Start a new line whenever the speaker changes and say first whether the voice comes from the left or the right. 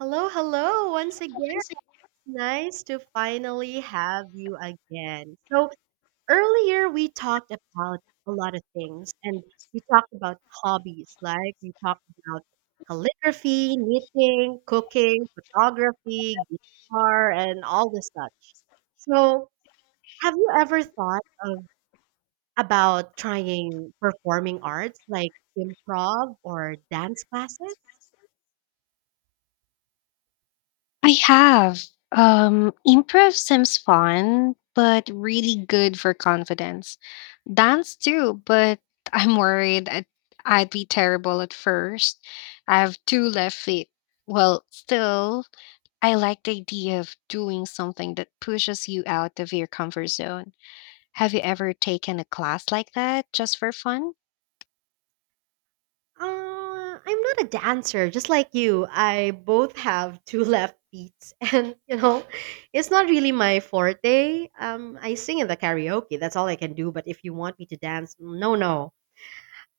right: Hello, hello once again.
left: Once it-
right: It's nice to finally have you again. So, earlier we talked about a lot of things and we talked about hobbies, like we talked about calligraphy, knitting, cooking, photography, guitar, and all the such. So, have you ever thought of about trying performing arts like improv or dance classes?
left: I have. Improv seems fun, but really good for confidence. Dance too, but I'm worried I'd, I'd be terrible at first. I have two left feet. Well, still I like the idea of doing something that pushes you out of your comfort zone. Have you ever taken a class like that just for fun?
right: Uh, I'm not a dancer, just like you. I both have two left feet, and it's not really my forte. I sing in the karaoke. That's all I can do. But if you want me to dance, no, no.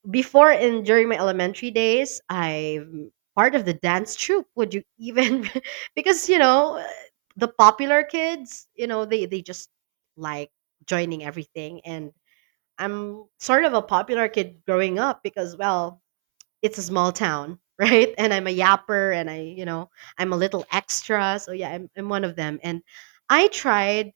right: Before and during my elementary days, I'm part of the dance troupe. Would you even? because you know, the popular kids, they just like joining everything and I'm sort of a popular kid growing up because, well, it's a small town, right? And I'm a yapper and I'm a little extra. So yeah, I'm one of them. And I tried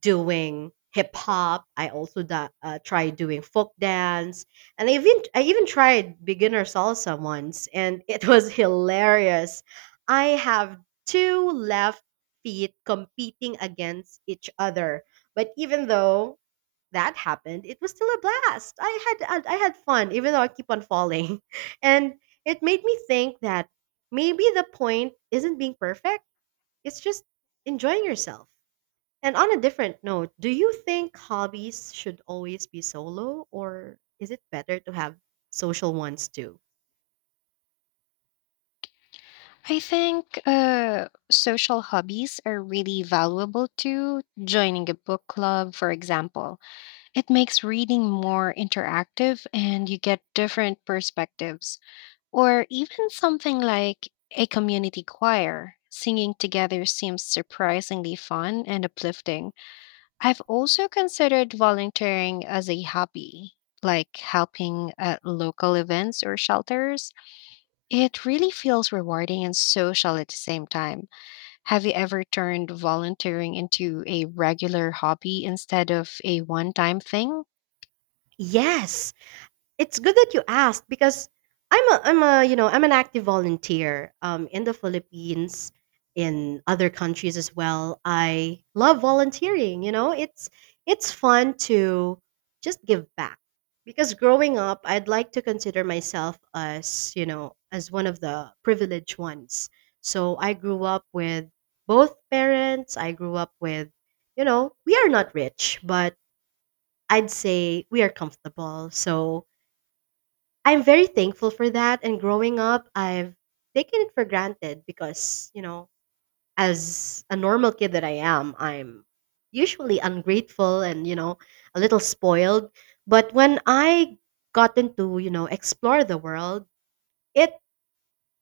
right: doing hip hop. I also tried doing folk dance. And I even tried beginner salsa once and it was hilarious. I have two left feet competing against each other. But even though that happened, it was still a blast. I had fun, even though I keep on falling, and it made me think that maybe the point isn't being perfect. It's just enjoying yourself. And on a different note, do you think hobbies should always be solo, or is it better to have social ones too?
left: I think social hobbies are really valuable too. Joining a book club, for example, it makes reading more interactive and you get different perspectives. Or even something like a community choir. Singing together seems surprisingly fun and uplifting. I've also considered volunteering as a hobby, like helping at local events or shelters. It really feels rewarding and social at the same time. Have you ever turned volunteering into a regular hobby instead of a one time thing?
right: Yes, it's good that you asked because I'm a I'm an active volunteer in the Philippines, in other countries as well. I love volunteering. You know, it's fun to just give back because growing up, I'd like to consider myself as as one of the privileged ones. So I grew up with both parents. I grew up with we are not rich, but I'd say we are comfortable. So I'm very thankful for that. And growing up, I've taken it for granted because, you know, as a normal kid that I am, I'm usually ungrateful and, you know, a little spoiled. But when I gotten to, you know, explore the world, it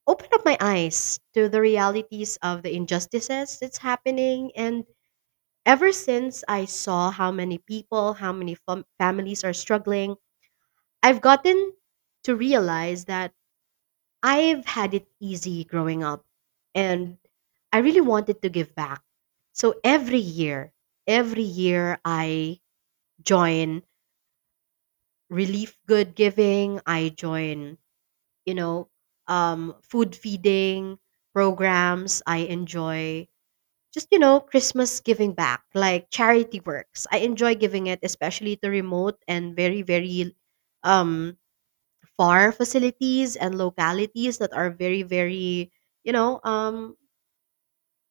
right: opened up my eyes to the realities of the injustices that's happening. And ever since I saw how many people, how many families are struggling, I've gotten to realize that I've had it easy growing up and I really wanted to give back. So every year I join relief good giving, I join, you know, food feeding programs. I enjoy just, you know, Christmas giving back, like charity works. I enjoy giving it, especially to remote and very, very um far facilities and localities that are very very you know um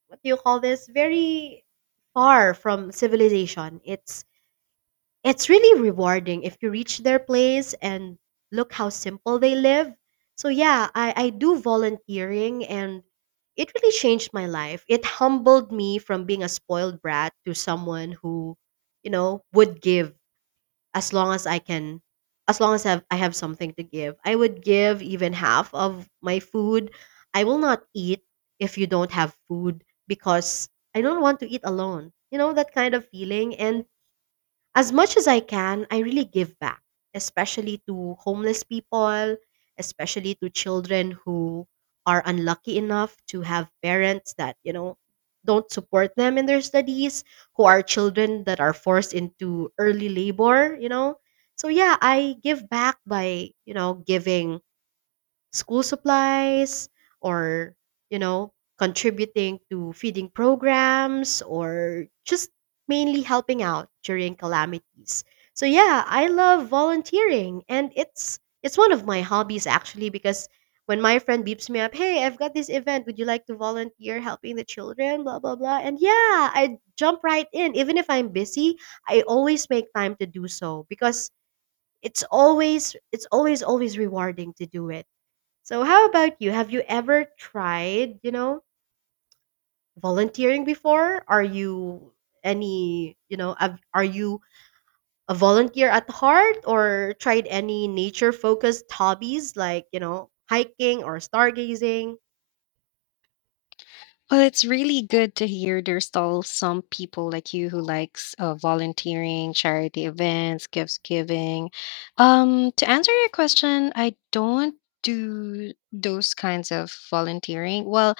right: what do you call this very far from civilization. It's it's really rewarding if you reach their place and look how simple they live. So yeah, I do volunteering and it really changed my life. It humbled me from being a spoiled brat to someone who, you know, would give as long as I can. As long as I have something to give. I would give even half of my food. I will not eat if you don't have food because I don't want to eat alone. You know that kind of feeling. And as much as I can, I really give back, especially to homeless people, especially to children who are unlucky enough to have parents that, you know, don't support them in their studies, who are children that are forced into early labor, you know. So yeah, I give back by, you know, giving school supplies or, you know, contributing to feeding programs or just mainly helping out during calamities. So yeah, I love volunteering and it's one of my hobbies actually because when my friend beeps me up, hey, I've got this event, would you like to volunteer helping the children, blah blah blah, and yeah, I jump right in even if I'm busy. I always make time to do so because it's always always rewarding to do it. So how about you? Have you ever tried, you know, volunteering before? Are you any, you know, are you a volunteer at heart or tried any nature focused hobbies like, you know, hiking or stargazing?
left: Well, it's really good to hear there's still some people like you who likes volunteering, charity events, gifts giving. To answer your question, I don't do those kinds of volunteering. Well,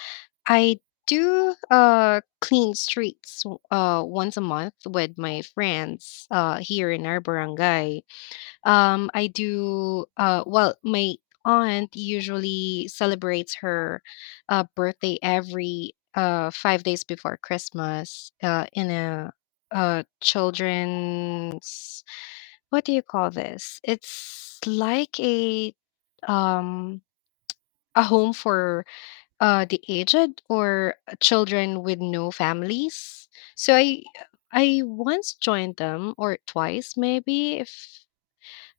left: I do clean streets once a month with my friends here in our barangay. I do, well, my aunt usually celebrates her birthday every 5 days before Christmas in a, children's, what do you call this? It's like um, a home for the aged or children with no families. So I once joined them or twice maybe if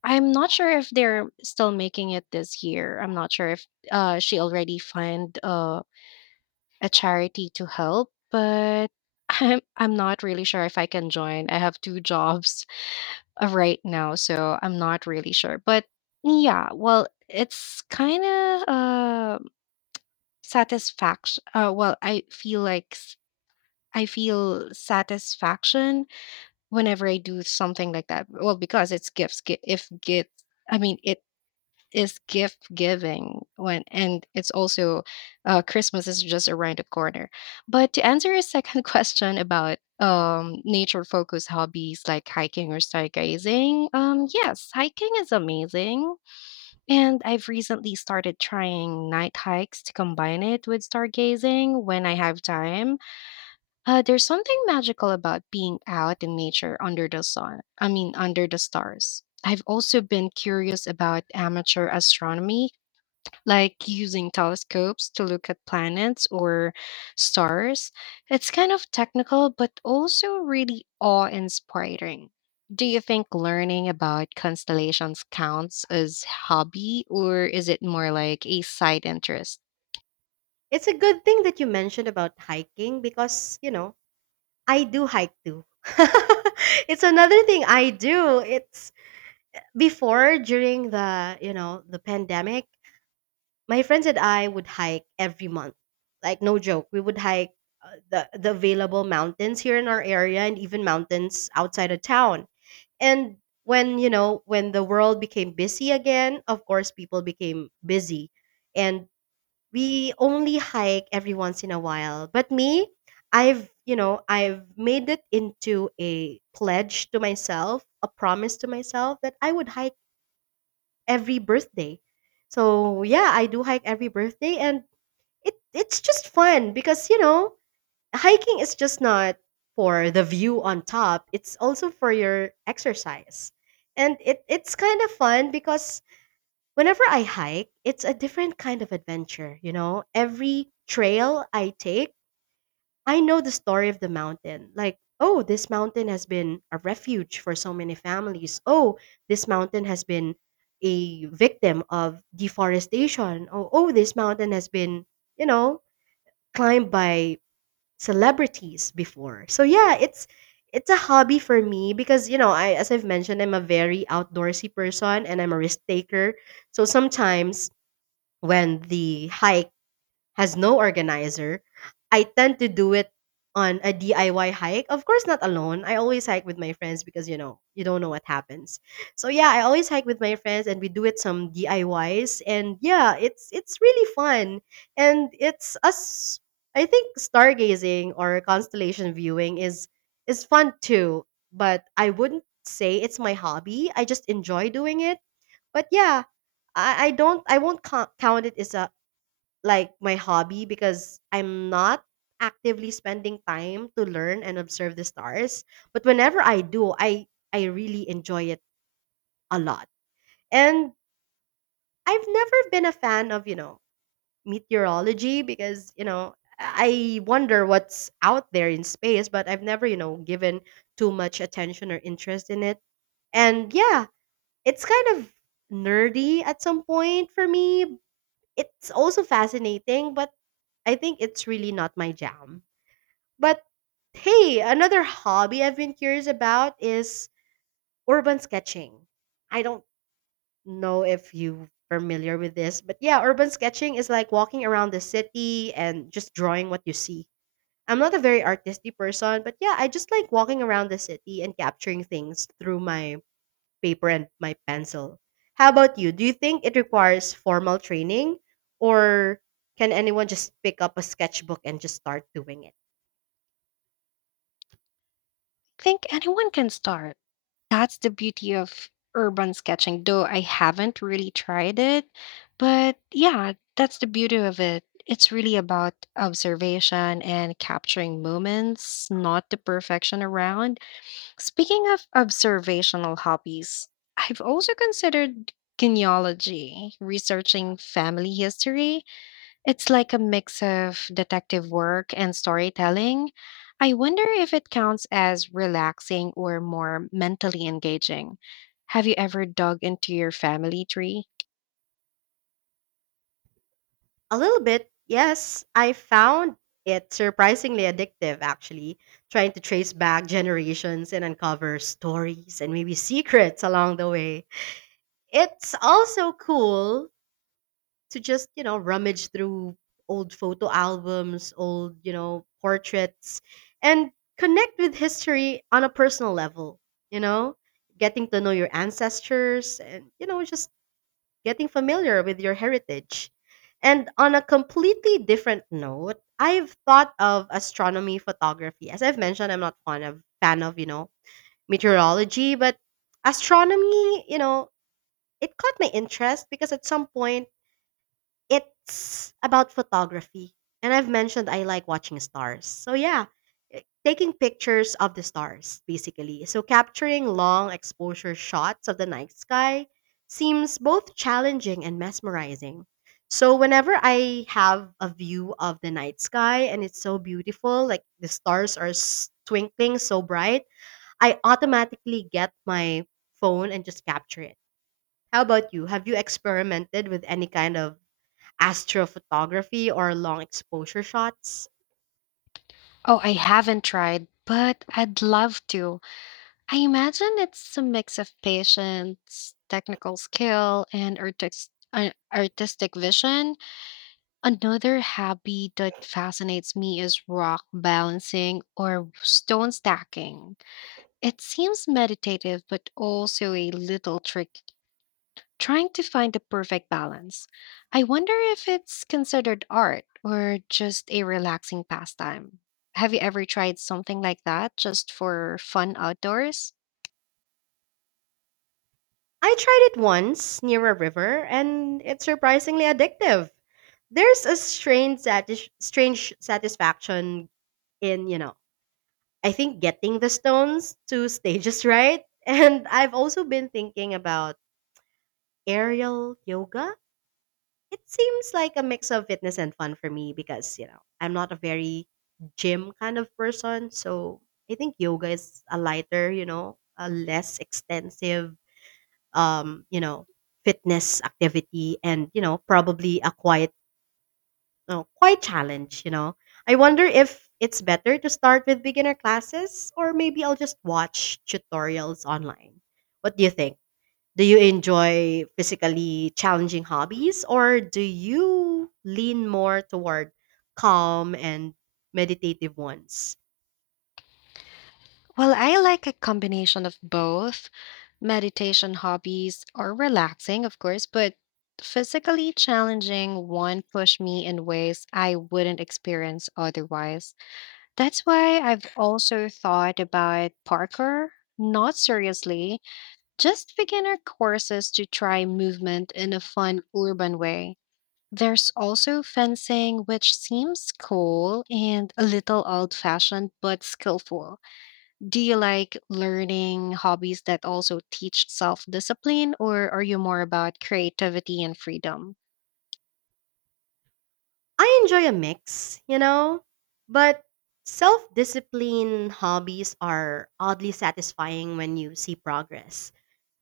left: I'm not sure if they're still making it this year. I'm not sure if she already find a charity to help, but I'm not really sure if I can join. I have two jobs right now, so I'm not really sure. But yeah, well, it's kind of satisfaction. Well, I feel satisfaction whenever I do something like that. Well, because it's If gifts, I mean, it is gift giving when and it's also Christmas is just around the corner. But to answer your second question about nature focused hobbies like hiking or stargazing, yes, hiking is amazing, and I've recently started trying night hikes to combine it with stargazing when I have time. There's something magical about being out in nature under the stars. I've also been curious about amateur astronomy, like using telescopes to look at planets or stars. It's kind of technical, but also really awe inspiring. Do you think learning about constellations counts as hobby or is it more like a side interest?
right: It's a good thing that you mentioned about hiking because, you know, I do hike too. It's another thing I do. It's before during the, you know, the pandemic. My friends and I would hike every month. Like no joke, we would hike the available mountains here in our area and even mountains outside of town. And when, you know, when the world became busy again, of course people became busy. And we only hike every once in a while. But me, I've, you know, I've made it into a pledge to myself, a promise to myself that I would hike every birthday. So yeah, I do hike every birthday and it's just fun because, you know, hiking is just not for the view on top, it's also for your exercise. And it's kind of fun because whenever I hike, it's a different kind of adventure. You know, every trail I take, I know the story of the mountain, like, oh, this mountain has been a refuge for so many families. Oh, this mountain has been a victim of deforestation. Oh, this mountain has been, you know, climbed by celebrities before. So yeah, it's a hobby for me because, you know, I, as I've mentioned, I'm a very outdoorsy person and I'm a risk taker. So sometimes when the hike has no organizer, I tend to do it on a DIY hike. Of course, not alone. I always hike with my friends because, you know, you don't know what happens. So yeah, I always hike with my friends and we do it some DIYs and yeah, it's really fun and it's us. I think stargazing or constellation viewing is fun too, but I wouldn't say it's my hobby. I just enjoy doing it. But yeah, I don't, I won't count it as a like my hobby because I'm not actively spending time to learn and observe the stars. But whenever I do, I really enjoy it a lot. And I've never been a fan of, you know, meteorology because, you know, I wonder what's out there in space, but I've never, you know, given too much attention or interest in it. And yeah, it's kind of nerdy at some point for me. It's also fascinating, but I think it's really not my jam. But hey, another hobby I've been curious about is urban sketching. I don't know if you familiar with this, but yeah, urban sketching is like walking around the city and just drawing what you see. I'm not a very artistic person, but yeah, I just like walking around the city and capturing things through my paper and my pencil. How about you? Do you think it requires formal training or can anyone just pick up a sketchbook and just start doing it?
left: I think anyone can start. That's the beauty of urban sketching, though I haven't really tried it. But yeah, that's the beauty of it. It's really about observation and capturing moments, not the perfection around. Speaking of observational hobbies, I've also considered genealogy, researching family history. It's like a mix of detective work and storytelling. I wonder if it counts as relaxing or more mentally engaging. Have you ever dug into your family tree?
right: A little bit, yes. I found it surprisingly addictive, actually, trying to trace back generations and uncover stories and maybe secrets along the way. It's also cool to just, you know, rummage through old photo albums, old, you know, portraits, and connect with history on a personal level, you know, getting to know your ancestors and, you know, just getting familiar with your heritage. And on a completely different note, I've thought of astronomy photography. As I've mentioned, I'm not fond of fan of, you know, meteorology, but astronomy, you know, it caught my interest because at some point it's about photography. And I've mentioned I like watching stars. So yeah, taking pictures of the stars basically. So capturing long exposure shots of the night sky seems both challenging and mesmerizing. So whenever I have a view of the night sky and it's so beautiful, like the stars are twinkling so bright, I automatically get my phone and just capture it. How about you? Have you experimented with any kind of astrophotography or long exposure shots?
left: Oh, I haven't tried, but I'd love to. I imagine it's a mix of patience, technical skill, and artistic vision. Another hobby that fascinates me is rock balancing or stone stacking. It seems meditative, but also a little tricky, trying to find the perfect balance. I wonder if it's considered art or just a relaxing pastime. Have you ever tried something like that just for fun outdoors?
right: I tried it once near a river and it's surprisingly addictive. There's a strange satisfaction in, you know, I think getting the stones to stages right. And I've also been thinking about aerial yoga. It seems like a mix of fitness and fun for me because, you know, I'm not a very gym kind of person. So I think yoga is a lighter, you know, a less extensive, you know, fitness activity and, you know, probably a quite, quite challenge, you know. I wonder if it's better to start with beginner classes, or maybe I'll just watch tutorials online. What do you think? Do you enjoy physically challenging hobbies, or do you lean more toward calm and meditative ones?
left: Well, I like a combination of both. Meditation hobbies are relaxing, of course, but physically challenging one push me in ways I wouldn't experience otherwise. That's why I've also thought about Parker, not seriously, just beginner courses to try movement in a fun urban way. There's also fencing, which seems cool and a little old fashioned but skillful. Do you like learning hobbies that also teach self discipline, or are you more about creativity and freedom?
right: I enjoy a mix, you know, but self discipline hobbies are oddly satisfying when you see progress.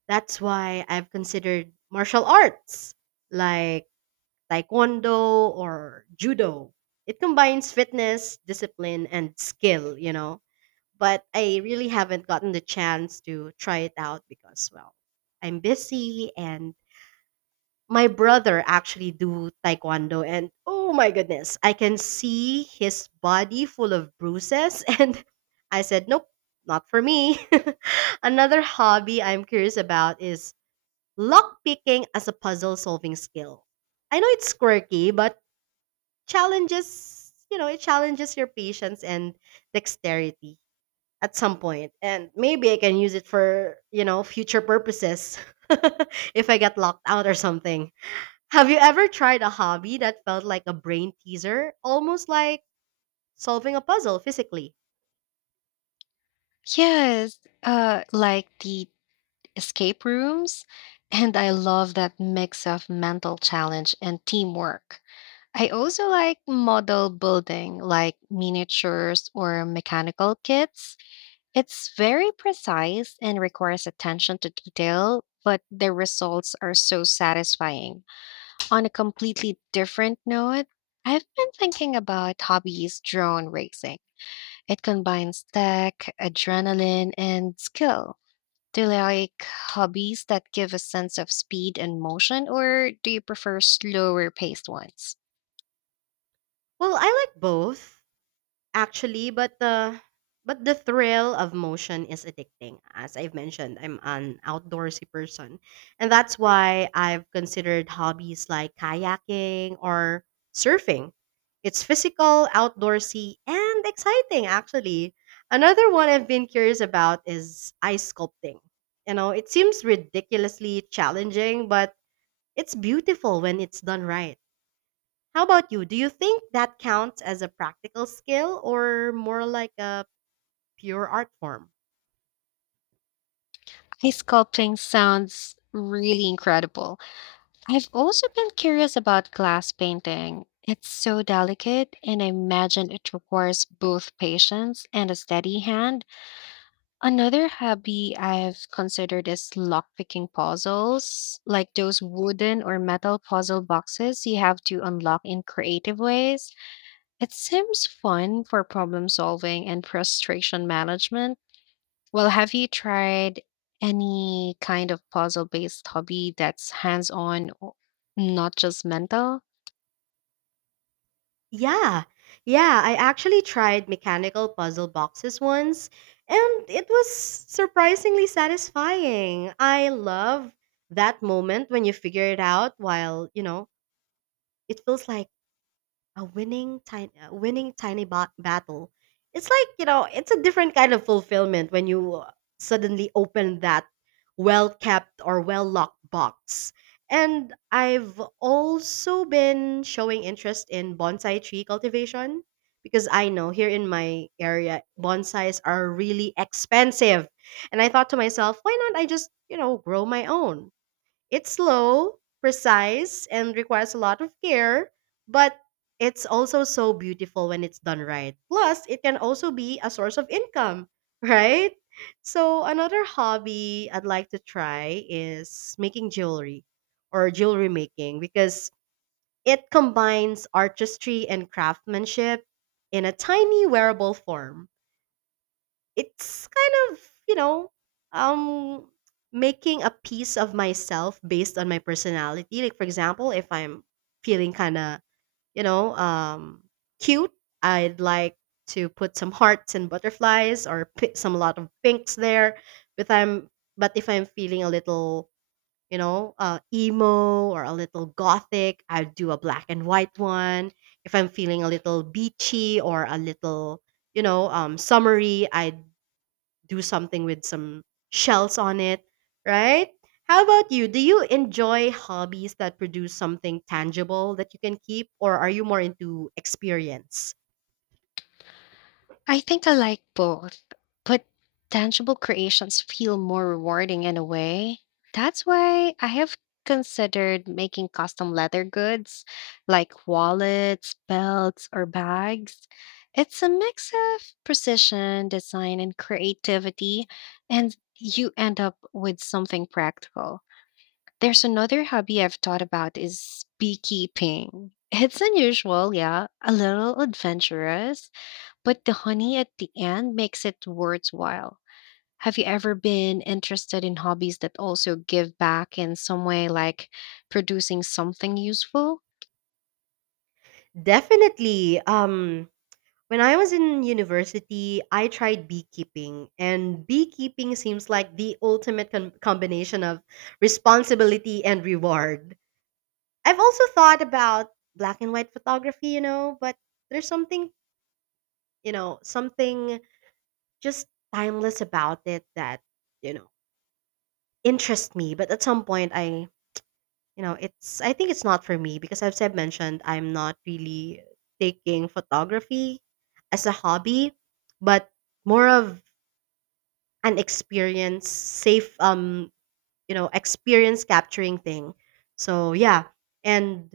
right: That's why I've considered martial arts like taekwondo or judo. It combines fitness, discipline, and skill, but I really haven't gotten the chance to try it out because, well, I'm busy, and my brother actually do taekwondo, and oh my goodness, I can see his body full of bruises and I said nope, not for me. Another hobby I'm curious about is lock picking as a puzzle solving skill. I know it's quirky, but challenges, you know, it challenges your patience and dexterity at some point. And maybe I can use it for, future purposes if I get locked out or something. Have you ever tried a hobby that felt like a brain teaser, almost like solving a puzzle physically?
left: Yes, like the escape rooms, and I love that mix of mental challenge and teamwork. I also like model building, like miniatures or mechanical kits. It's very precise and requires attention to detail, but the results are so satisfying. On a completely different note, I've been thinking about hobbies drone racing. It combines tech, adrenaline, and skill. Do you like hobbies that give a sense of speed and motion, or do you prefer slower paced ones?
right: Well, I like both actually, but the thrill of motion is addicting. As I've mentioned, I'm an outdoorsy person, and that's why I've considered hobbies like kayaking or surfing. It's physical, outdoorsy, and exciting actually. Another one I've been curious about is ice sculpting. You know, it seems ridiculously challenging, but it's beautiful when it's done right. How about you? Do you think that counts as a practical skill or more like a pure art form?
left: Ice sculpting sounds really incredible. I've also been curious about glass painting. It's so delicate, and I imagine it requires both patience and a steady hand. Another hobby I've considered is lockpicking puzzles, like those wooden or metal puzzle boxes you have to unlock in creative ways. It seems fun for problem solving and frustration management. Well, have you tried any kind of puzzle based hobby that's hands on, not just mental?
right: Yeah, yeah, I actually tried mechanical puzzle boxes once, and it was surprisingly satisfying. I love that moment when you figure it out while, you know, it feels like a winning tiny battle. It's like, you know, it's a different kind of fulfillment when you, suddenly open that well kept or well locked box. And I've also been showing interest in bonsai tree cultivation because I know here in my area bonsais are really expensive, and I thought to myself, why not? I just, you know, grow my own. It's slow, precise, and requires a lot of care, but it's also so beautiful when it's done right. Plus, it can also be a source of income, right? So, another hobby I'd like to try is making jewelry or jewelry making, because it combines artistry and craftsmanship in a tiny wearable form. It's kind of, you know um making a piece of myself based on my personality. Like for example, if I'm feeling kind of, you know um cute, I'd like to put some hearts and butterflies, or pi some lot of pinks there. But i'm but if I'm feeling a little, emo or a little gothic, I'd do a black and white one. If I'm feeling a little beachy or a little, summery, I do something with some shells on it, right? How about you? Do you enjoy hobbies that produce something tangible that you can keep, or are you more into experience?
left: I think I like both, but tangible creations feel more rewarding in a way. That's why I have considered making custom leather goods like wallets, belts, or bags. It's a mix of precision, design, and creativity, and you end up with something practical. There's another hobby I've thought about is beekeeping. It's unusual, yeah, a little adventurous, but the honey at the end makes it worthwhile. Have you ever been interested in hobbies that also give back in some way, like producing something useful?
right: Definitely. When I was in university, I tried beekeeping, and beekeeping seems like the ultimate combination of responsibility and reward. I've also thought about black and white photography, you know, but there's something, you know, something just timeless about it that, you know, interests me. But at some point, I you know, it's I think it's not for me because, as I've mentioned, I'm not really taking photography as a hobby, but more of an experience, safe you know, experience capturing thing. So yeah. And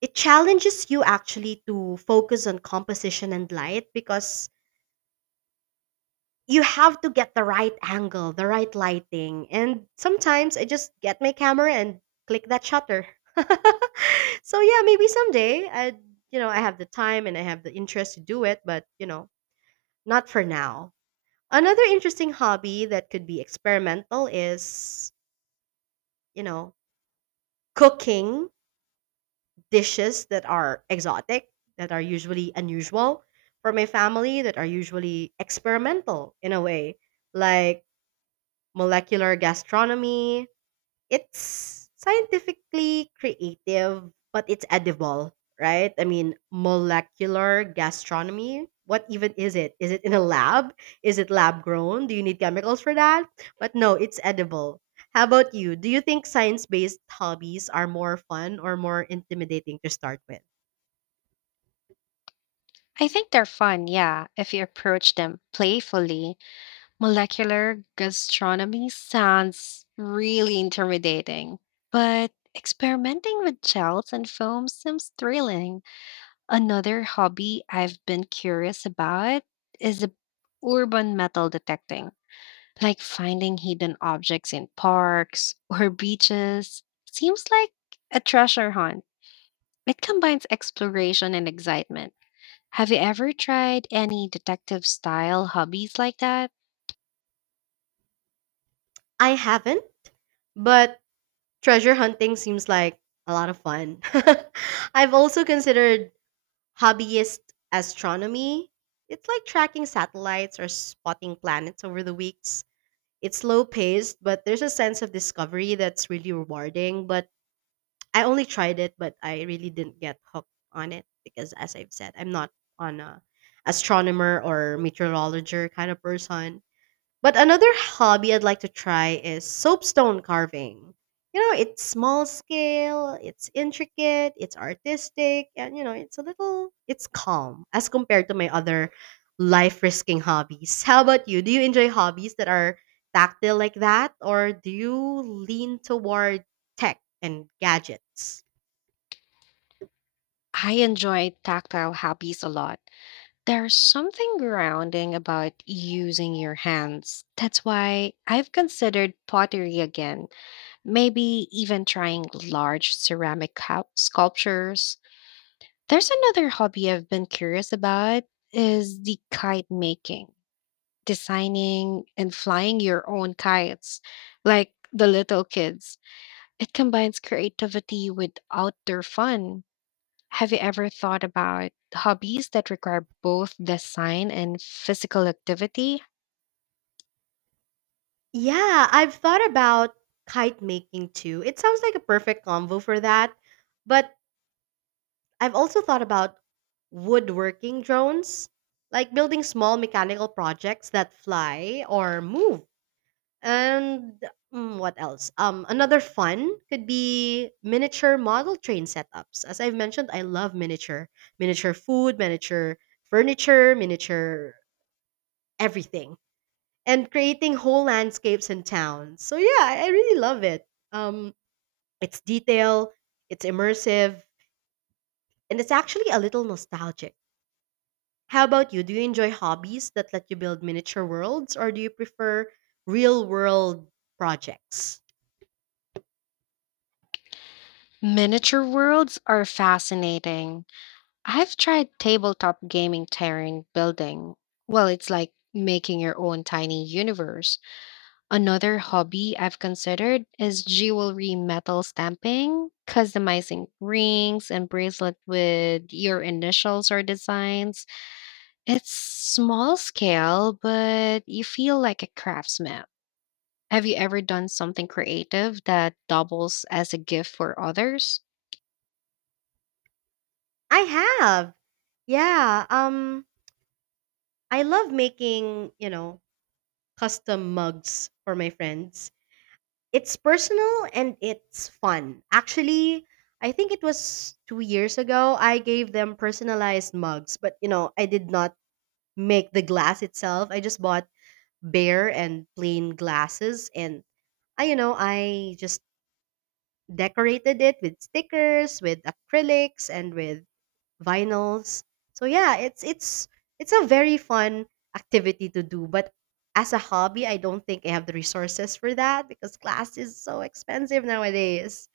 right: it challenges you actually to focus on composition and light, because you have to get the right angle, the right lighting. And sometimes I just get my camera and click that shutter. So yeah, maybe someday I you know, I have the time and I have the interest to do it, but you know, not for now. Another interesting hobby that could be experimental is, you know, cooking dishes that are exotic, that are usually unusual for my family, that are usually experimental in a way. Like molecular gastronomy. It's scientifically creative, but it's edible, right? I mean, molecular gastronomy. What even is it? Is it in a lab? Is it lab grown? Do you need chemicals for that? But no, it's edible. How about you? Do you think science based hobbies are more fun or more intimidating to start with?
left: I think they're fun, yeah, if you approach them playfully. Molecular gastronomy sounds really intimidating, but experimenting with gels and foams seems thrilling. Another hobby I've been curious about is the urban metal detecting, like finding hidden objects in parks or beaches seems like a treasure hunt. It combines exploration and excitement. Have you ever tried any detective style hobbies like that?
right: I haven't, but treasure hunting seems like a lot of fun. I've also considered hobbyist astronomy. It's like tracking satellites or spotting planets over the weeks. It's slow paced, but there's a sense of discovery that's really rewarding. But I only tried it. But I really didn't get hooked on it because, as I've said, I'm not on a astronomer or meteorologist kind of person. But another hobby I'd like to try is soapstone carving. You know, it's small scale, it's intricate, it's artistic, and you know, it's a little it's calm as compared to my other life risking hobbies. How about you? Do you enjoy hobbies that are tactile like that, or do you lean toward tech and gadgets?
left: I enjoy tactile hobbies a lot. There's something grounding about using your hands. That's why I've considered pottery again, maybe even trying large sculptures. There's another hobby I've been curious about is the kite making, designing and flying your own kites, like the little kids. It combines creativity with outdoor fun. Have you ever thought about hobbies that require both design and physical activity?
right: Yeah, I've thought about kite making too. It sounds like a perfect combo for that. But I've also thought about woodworking drones, like building small mechanical projects that fly or move. And, what else? Another fun could be miniature model train setups. As I've mentioned, I love miniature, miniature food, miniature furniture, miniature everything, and creating whole landscapes and towns. So yeah, I really love it. Um, it's detail, it's immersive, and it's actually a little nostalgic. How about you? Do you enjoy hobbies that let you build miniature worlds, or do you prefer real world projects?
left: Miniature worlds are fascinating. I've tried tabletop gaming terrain building. Well, it's like making your own tiny universe. Another hobby I've considered is jewelry metal stamping, customizing rings and bracelet with your initials or designs. It's small scale, but you feel like a craftsman. Have you ever done something creative that doubles as a gift for others?
right: I have. Yeah, I love making, you know, custom mugs for my friends. It's personal and it's fun. Actually, I think it was 2 years ago I gave them personalized mugs, but you know, I did not make the glass itself. I just bought bare and plain glasses, and I you know, I just decorated it with stickers, with acrylics, and with vinyls. So yeah, it's a very fun activity to do, but as a hobby, I don't think I have the resources for that because glass is so expensive nowadays.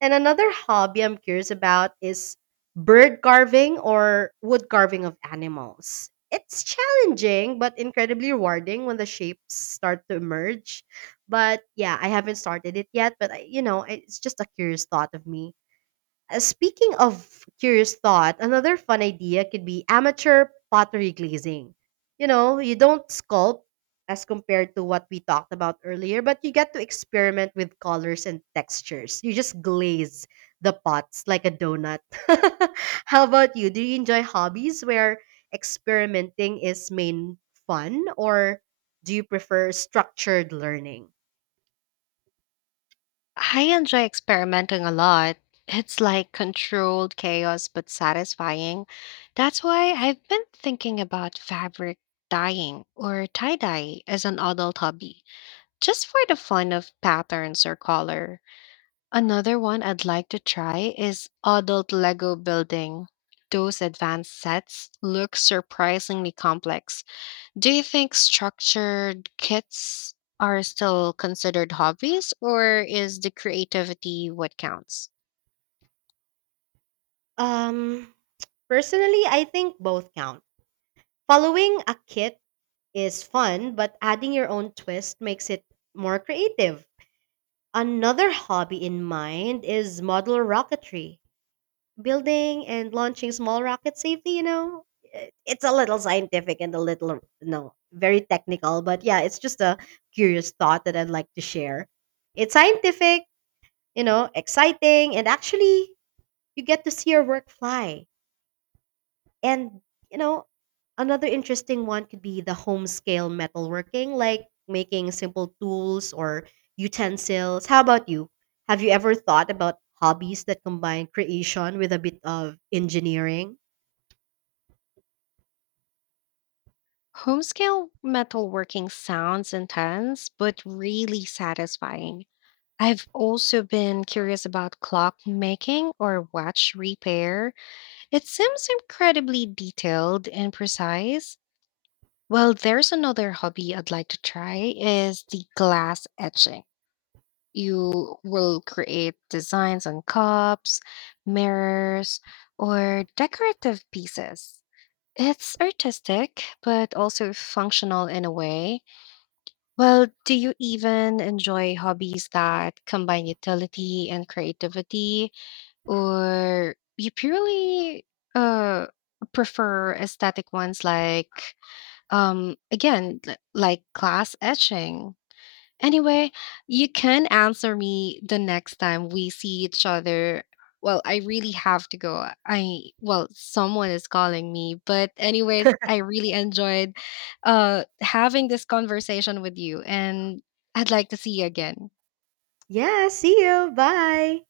right: And another hobby I'm curious about is bird carving or wood carving of animals. It's challenging but incredibly rewarding when the shapes start to emerge. But yeah, I haven't started it yet, but I, you know, it's just a curious thought of me. Speaking of curious thought, another fun idea could be amateur pottery glazing. You know, you don't sculpt as compared to what we talked about earlier, but you get to experiment with colors and textures. You just glaze the pots like a donut. How about you? Do you enjoy hobbies where experimenting is main fun, or do you prefer structured learning?
left: I enjoy experimenting a lot. It's like controlled chaos but satisfying. That's why I've been thinking about fabric dyeing or tie dye as an adult hobby, just for the fun of patterns or color. Another one I'd like to try is adult Lego building. Those advanced sets look surprisingly complex. Do you think structured kits are still considered hobbies, or is the creativity what counts?
right: Um, Personally, I think both count. Following a kit is fun, but adding your own twist makes it more creative. Another hobby in mind is model rocketry. Building and launching small rockets safely, you know, it's a little scientific and a little, no, very technical, but yeah, it's just a curious thought that I'd like to share. It's scientific, you know, exciting, and actually, you get to see your work fly. And you know, another interesting one could be the home scale metalworking, like making simple tools or utensils. How about you? Have you ever thought about hobbies that combine creation with a bit of engineering?
left: Homescale metalworking sounds intense, but really satisfying. I've also been curious about clock making or watch repair. It seems incredibly detailed and precise. Well, there's another hobby I'd like to try is the glass etching. You will create designs on cups, mirrors, or decorative pieces. It's artistic, but also functional in a way. Well, do you even enjoy hobbies that combine utility and creativity, or you purely uh, prefer aesthetic ones like, again, like glass etching? Anyway, you can answer me the next time we see each other. Well, I really have to go. Someone is calling me, but anyways, I really enjoyed having this conversation with you and I'd like to see you again.
right: Yeah, see you. Bye.